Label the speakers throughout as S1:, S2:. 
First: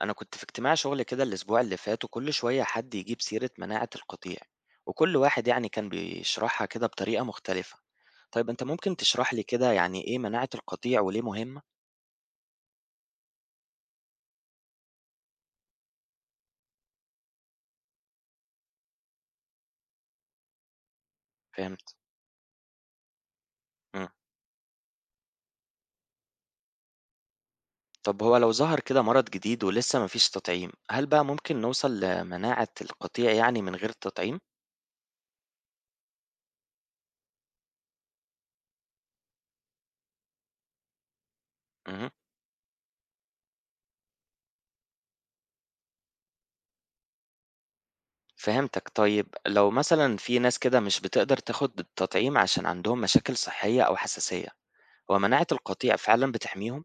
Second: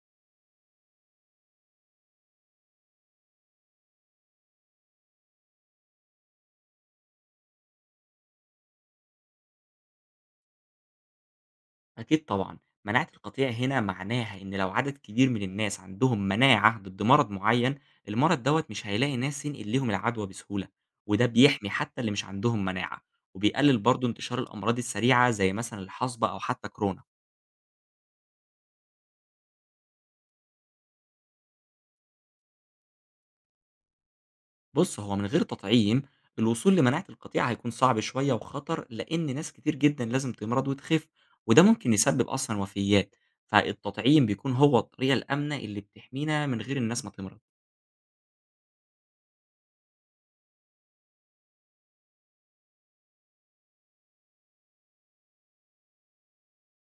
S1: أنا كنت في اجتماع شغل كده الأسبوع اللي فات، وكل شوية حد يجيب سيرة مناعة القطيع، وكل واحد يعني كان بيشرحها كده بطريقة مختلفة. طيب أنت ممكن تشرح لي كده يعني إيه مناعة القطيع وليه مهمة؟
S2: أكيد طبعًا، مناعة القطيع هنا معناها إن لو عدد كبير من الناس عندهم مناعة ضد مرض معين، المرض دوّة مش هيلاقي ناس ينقل ليهم العدوى بسهولة، وده بيحمي
S1: فهمت.
S2: حتى اللي مش عندهم مناعة، وبيقلل برضه
S1: مم.
S2: انتشار الأمراض السريعة زي مثلًا الحصبة أو حتى كورونا.
S1: طب هو لو ظهر كده مرض جديد ولسه مفيش تطعيم، هل بقى ممكن نوصل لمناعة القطيع يعني من غير التطعيم؟
S2: بُص، هو من غير تطعيم الوصول لمناعة القطيع هيكون صعب شوية وخطر، لإن ناس كتير جدًا لازم تمرض وتخف، وده ممكن
S1: مم.
S2: يسبب أصلًا وفيات، فالتطعيم بيكون هو الطريقة الآمنة اللي بتحمينا من غير الناس ما تمرض.
S1: فهمتك. طيب لو مثلا في ناس كده مش بتقدر تاخد التطعيم عشان عندهم مشاكل صحية أو حساسية، هو مناعة القطيع فعلا بتحميهم؟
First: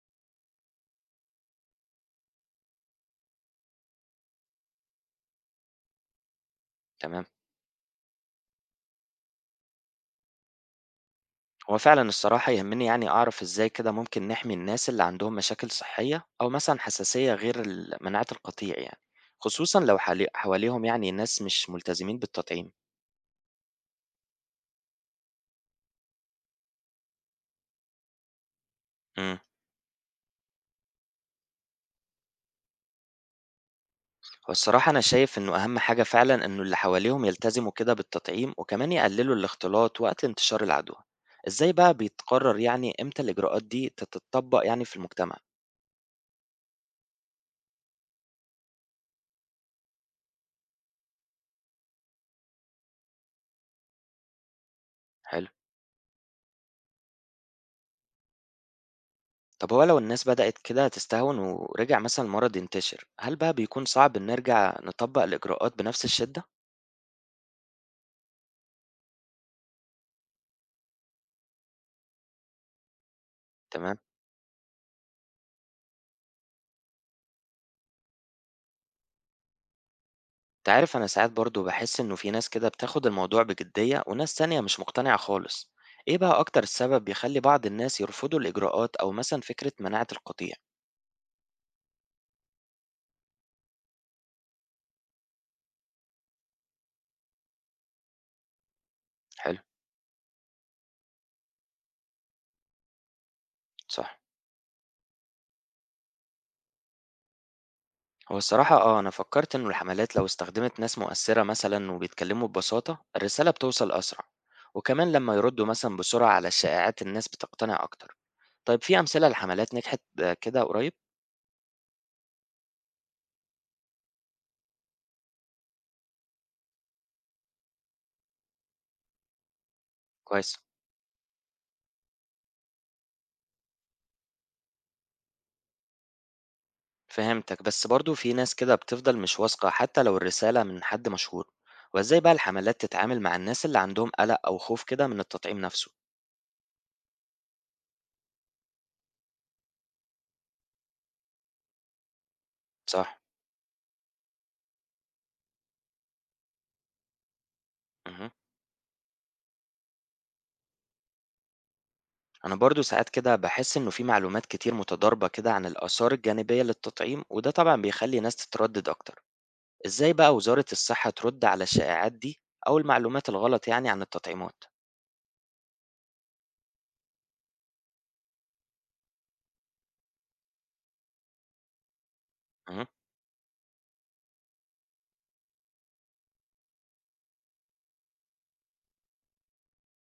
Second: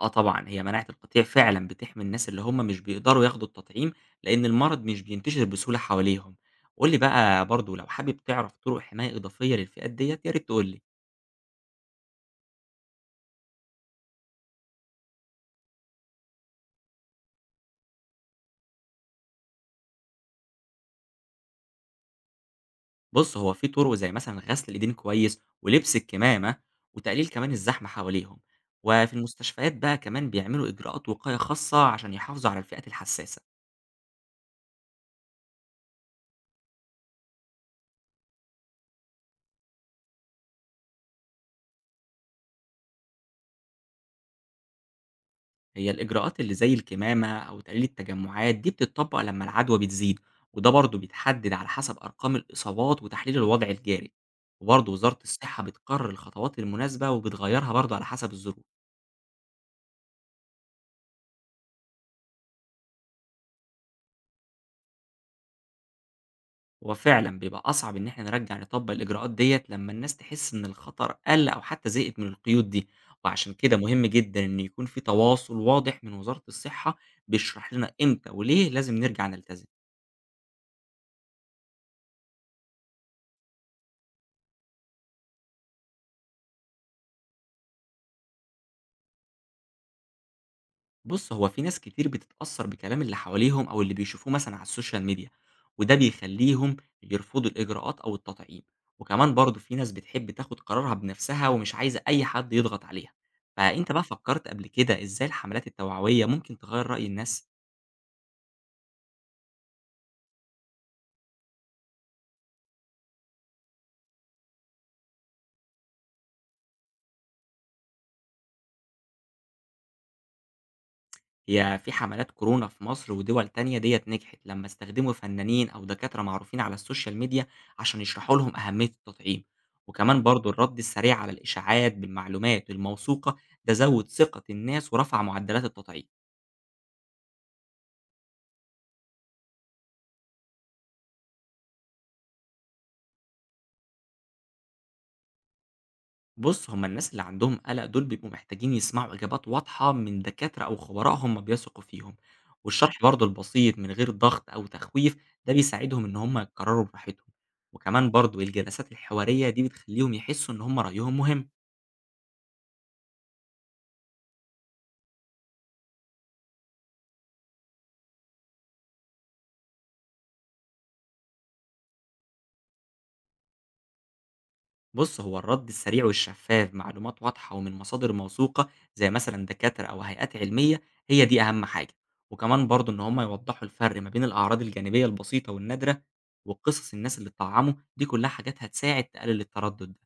S2: آه طبعًا، هي مناعة القطيع فعلًا بتحمي الناس اللي هم مش بيقدروا ياخدوا التطعيم، لإن المرض مش بينتشر بسهولة حواليهم. قُل لي
S1: تمام.
S2: بقى برضه لو حابب تعرف طرق حماية إضافية للفئات ديّة، يا ريت تقول لي.
S1: هو فعلا الصراحة يهمني يعني أعرف إزاي كده ممكن نحمي الناس اللي عندهم مشاكل صحية أو مثلا حساسية، غير مناعة القطيع يعني، خصوصا لو حواليهم يعني ناس مش ملتزمين بالتطعيم.
S2: بُص، هو في طرق زي مثلًا غسل الإيدين كويس، ولبس الكمامة، وتقليل كمان الزحمة حواليهم. وفي
S1: امم.
S2: المستشفيات بقى كمان بيعملوا إجراءات وقاية خاصة عشان يحافظوا على الفئات الحساسة.
S1: والصراحة أنا شايف إنه أهم حاجة فعلا إنه اللي حواليهم يلتزموا كده بالتطعيم، وكمان يقللوا الاختلاط وقت انتشار العدوى. إزاي بقى بيتقرر يعني إمتى الإجراءات دي تتطبق يعني في المجتمع؟
S2: هي الإجراءات اللي زي الكمامة أو تقليل التجمعات دي بتطبق لما العدوى بتزيد، وده برضه بيتحدد على حسب أرقام الإصابات وتحليل الوضع الجاري، وبرضه وزارة
S1: حلو.
S2: الصحة بتقرر الخطوات المناسبة وبتغيرها برضه على حسب الظروف.
S1: طب هو لو الناس بدأت كده تستهون ورجع مثلا المرض ينتشر، هل بقى بيكون صعب إن نرجع نطبق الإجراءات بنفس الشدة؟
S2: وفعلا بيبقى أصعب إن احنا نرجع نطبق الإجراءات ديت لما الناس تحس إن الخطر قل أو حتى زهقت من القيود دي، وعشان كده
S1: تمام.
S2: مهم جدا إن يكون في تواصل واضح من وزارة الصحة بيشرح لنا إمتى وليه لازم نرجع نلتزم.
S1: تعرف أنا ساعات برضو بحس إنه في ناس كده بتاخد الموضوع بجدية وناس تانية مش مقتنعة خالص. إيه بقى أكتر السبب بيخلي بعض الناس يرفضوا الإجراءات أو مثلا فكرة مناعة القطيع؟
S2: بُص، هو في ناس كتير بتتأثّر بكلام اللي حواليهم أو اللي بيشوفوه مثلًا على السوشيال ميديا، وده بيخلّيهم يرفضوا الإجراءات أو التطعيم، وكمان برضه
S1: حلو.
S2: في ناس بتحب تاخد قرارها بنفسها ومش عايزة أي حد يضغط عليها، فأنت بقى
S1: صح.
S2: فكّرت قبل كده إزاي الحملات التوعوية ممكن تغيّر رأي الناس؟
S1: هو الصراحة أنا فكرت إنه الحملات لو استخدمت ناس مؤثرة مثلا وبيتكلموا ببساطة، الرسالة بتوصل أسرع، وكمان لما يردوا مثلا بسرعة على الشائعات الناس بتقتنع أكتر. طيب في أمثلة لحملات نجحت كده قريب؟
S2: هي في حملات كورونا في مصر ودول تانية ديّة نجحت لمّا استخدموا فنانين أو دكاترة معروفين على السوشيال ميديا عشان يشرحوا لهم أهمية التطعيم، وكمان برضه
S1: كويس.
S2: الرد السريع على الإشاعات بالمعلومات الموثوقة ده زوّد ثقة الناس ورفع معدلات التطعيم.
S1: فهمتك، بس برضو في ناس كده بتفضل مش واثقة حتى لو الرسالة من حد مشهور. وإزاي بقى الحملات تتعامل مع الناس اللي عندهم قلق أو خوف كده من التطعيم نفسه؟
S2: بُص، هم الناس اللي عندهم قلق دول بيبقوا محتاجين يسمعوا إجابات واضحة من دكاترة أو خبراء هم بيثقوا فيهم، والشرح
S1: صح.
S2: برضه البسيط من غير ضغط أو تخويف ده بيساعدهم إن هم يقرروا براحتهم، وكمان
S1: مهم.
S2: برضه الجلسات الحوارية دي بتخليهم يحسوا إن هم رأيهم مهم.
S1: أنا برضو ساعات كده بحس إنه في معلومات كتير متضاربة كده عن الآثار الجانبية للتطعيم، وده طبعا بيخلي ناس تتردد أكتر. إزاي بقى وزارة الصحة ترد على الشائعات دي أو المعلومات الغلط يعني عن التطعيمات؟
S2: بص، هو الرد السريع والشفاف معلومات واضحة ومن مصادر موثوقة زي مثلا دكاترة أو هيئات علمية، هي دي أهم حاجة. وكمان برضو إن هما يوضحوا الفرق ما بين الأعراض الجانبية البسيطة والنادرة وقصص الناس اللي اتطعموا دي كلها حاجات هتساعد تقلل التردد ده.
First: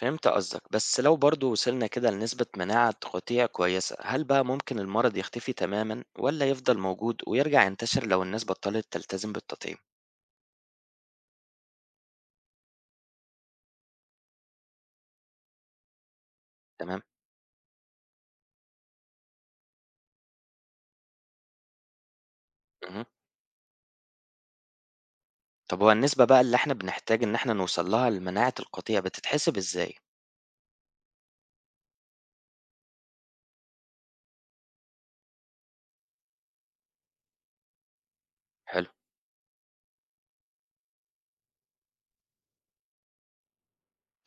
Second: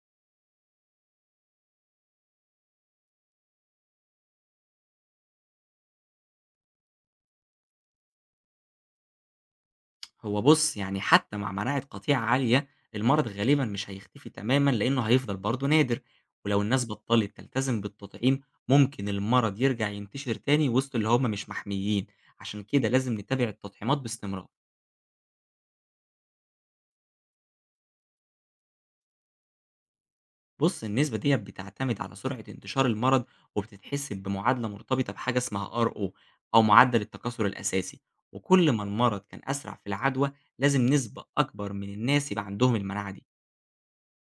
S1: فهمت قصدك. بس لو برضو وصلنا كده لنسبة مناعة قطيع كويسة، هل بقى ممكن المرض يختفي تماما، ولا يفضل موجود ويرجع ينتشر لو الناس بطلت تلتزم بالتطعيم؟
S2: هو بص، يعني حتى مع مناعة قطيعة عالية المرض غالبا مش هيختفي تماما لأنه هيفضل برضو نادر، ولو الناس
S1: تمام.
S2: بطلت تلتزم بالتطعيم ممكن المرض يرجع ينتشر تاني وسط اللي هما مش محميين. عشان كده
S1: مه.
S2: لازم نتابع التطعيمات باستمرار.
S1: طب هو النسبة بقى اللي احنا بنحتاج ان احنا نوصل لها لمناعة القطيع بتتحسب ازاي؟
S2: بُص، النسبة ديّة بتعتمد على سرعة انتشار المرض، وبتتحسب بمعادلة مرتبطة بحاجة اسمها RO أو معدل التكاثر الأساسي، وكل ما
S1: حلو.
S2: المرض كان أسرع في العدوى، لازم نسبة أكبر من الناس يبقى عندهم المناعة دي.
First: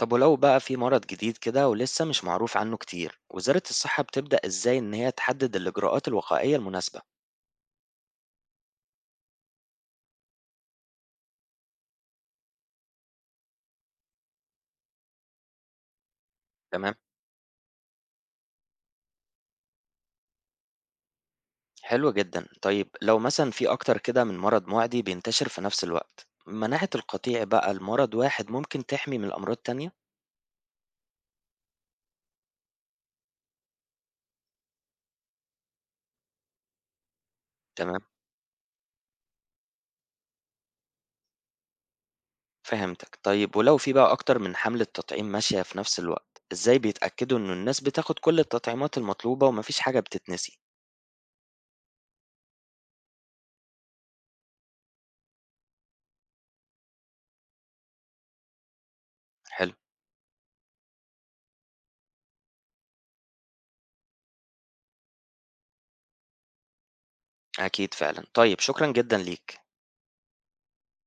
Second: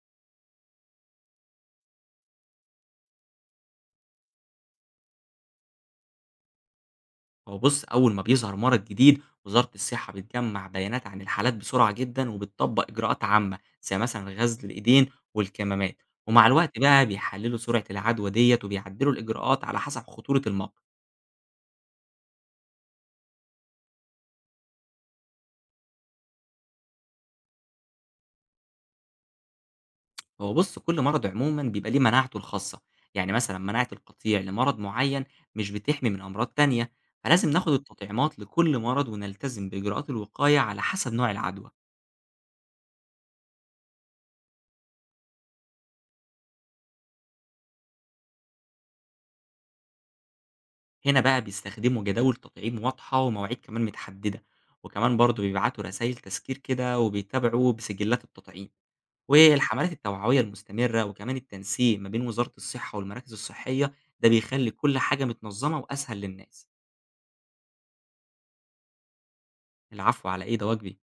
S1: طب ولو بقى في مرض جديد كده ولسه مش معروف عنه كتير، وزارة الصحة بتبدأ ازاي ان هي تحدد الإجراءات الوقائية المناسبة؟
S2: هو بُص، أول ما بيظهر مرض جديد، وزارة الصحة بتجمّع بيانات عن الحالات بسرعة جدًا، وبتطبّق إجراءات عامة زي مثلًا غسل الإيدين والكمامات، ومع الوقت
S1: تمام.
S2: بقى بيحلّلوا سرعة العدوى ديّة، وبيعدّلوا الإجراءات على حسب خطورة المرض.
S1: حلو جدًا. طيب لو مثلًا في أكتر كده من مرض مُعدي بينتشر في نفس الوقت، مناعة القطيع بقى لمرض واحد ممكن تحمي من أمراض تانية؟
S2: هو بُص، كل مرض عمومًا بيبقى ليه مناعته الخاصة، يعني مثلًا مناعة القطيع لمرض معين مش بتحمي من أمراض تانية، فلازم ناخد
S1: تمام،
S2: التطعيمات لكل مرض ونلتزم بإجراءات الوقاية على حسب نوع العدوى.
S1: فهمتك. طيب ولو في بقى أكتر من حملة تطعيم ماشية في نفس الوقت، إزاي بيتأكدوا إنه الناس بتاخد كل التطعيمات المطلوبة وما فيش حاجة بتتنسي؟
S2: هنا بقى بيستخدموا جداول تطعيم واضحة ومواعيد كمان متحددة، وكمان برضه بيبعتوا رسايل تذكير كده وبيتابعوا بسجلات التطعيم،
S1: حلو.
S2: والحملات التوعوية المستمرة وكمان التنسيق ما بين وزارة الصحة والمراكز الصحية، ده بيخلي كل حاجة متنظمة وأسهل للناس.
S1: أكيد فعلًا. طيب شكرًا جدًا ليك.
S2: العفو على إيه، ده واجبي.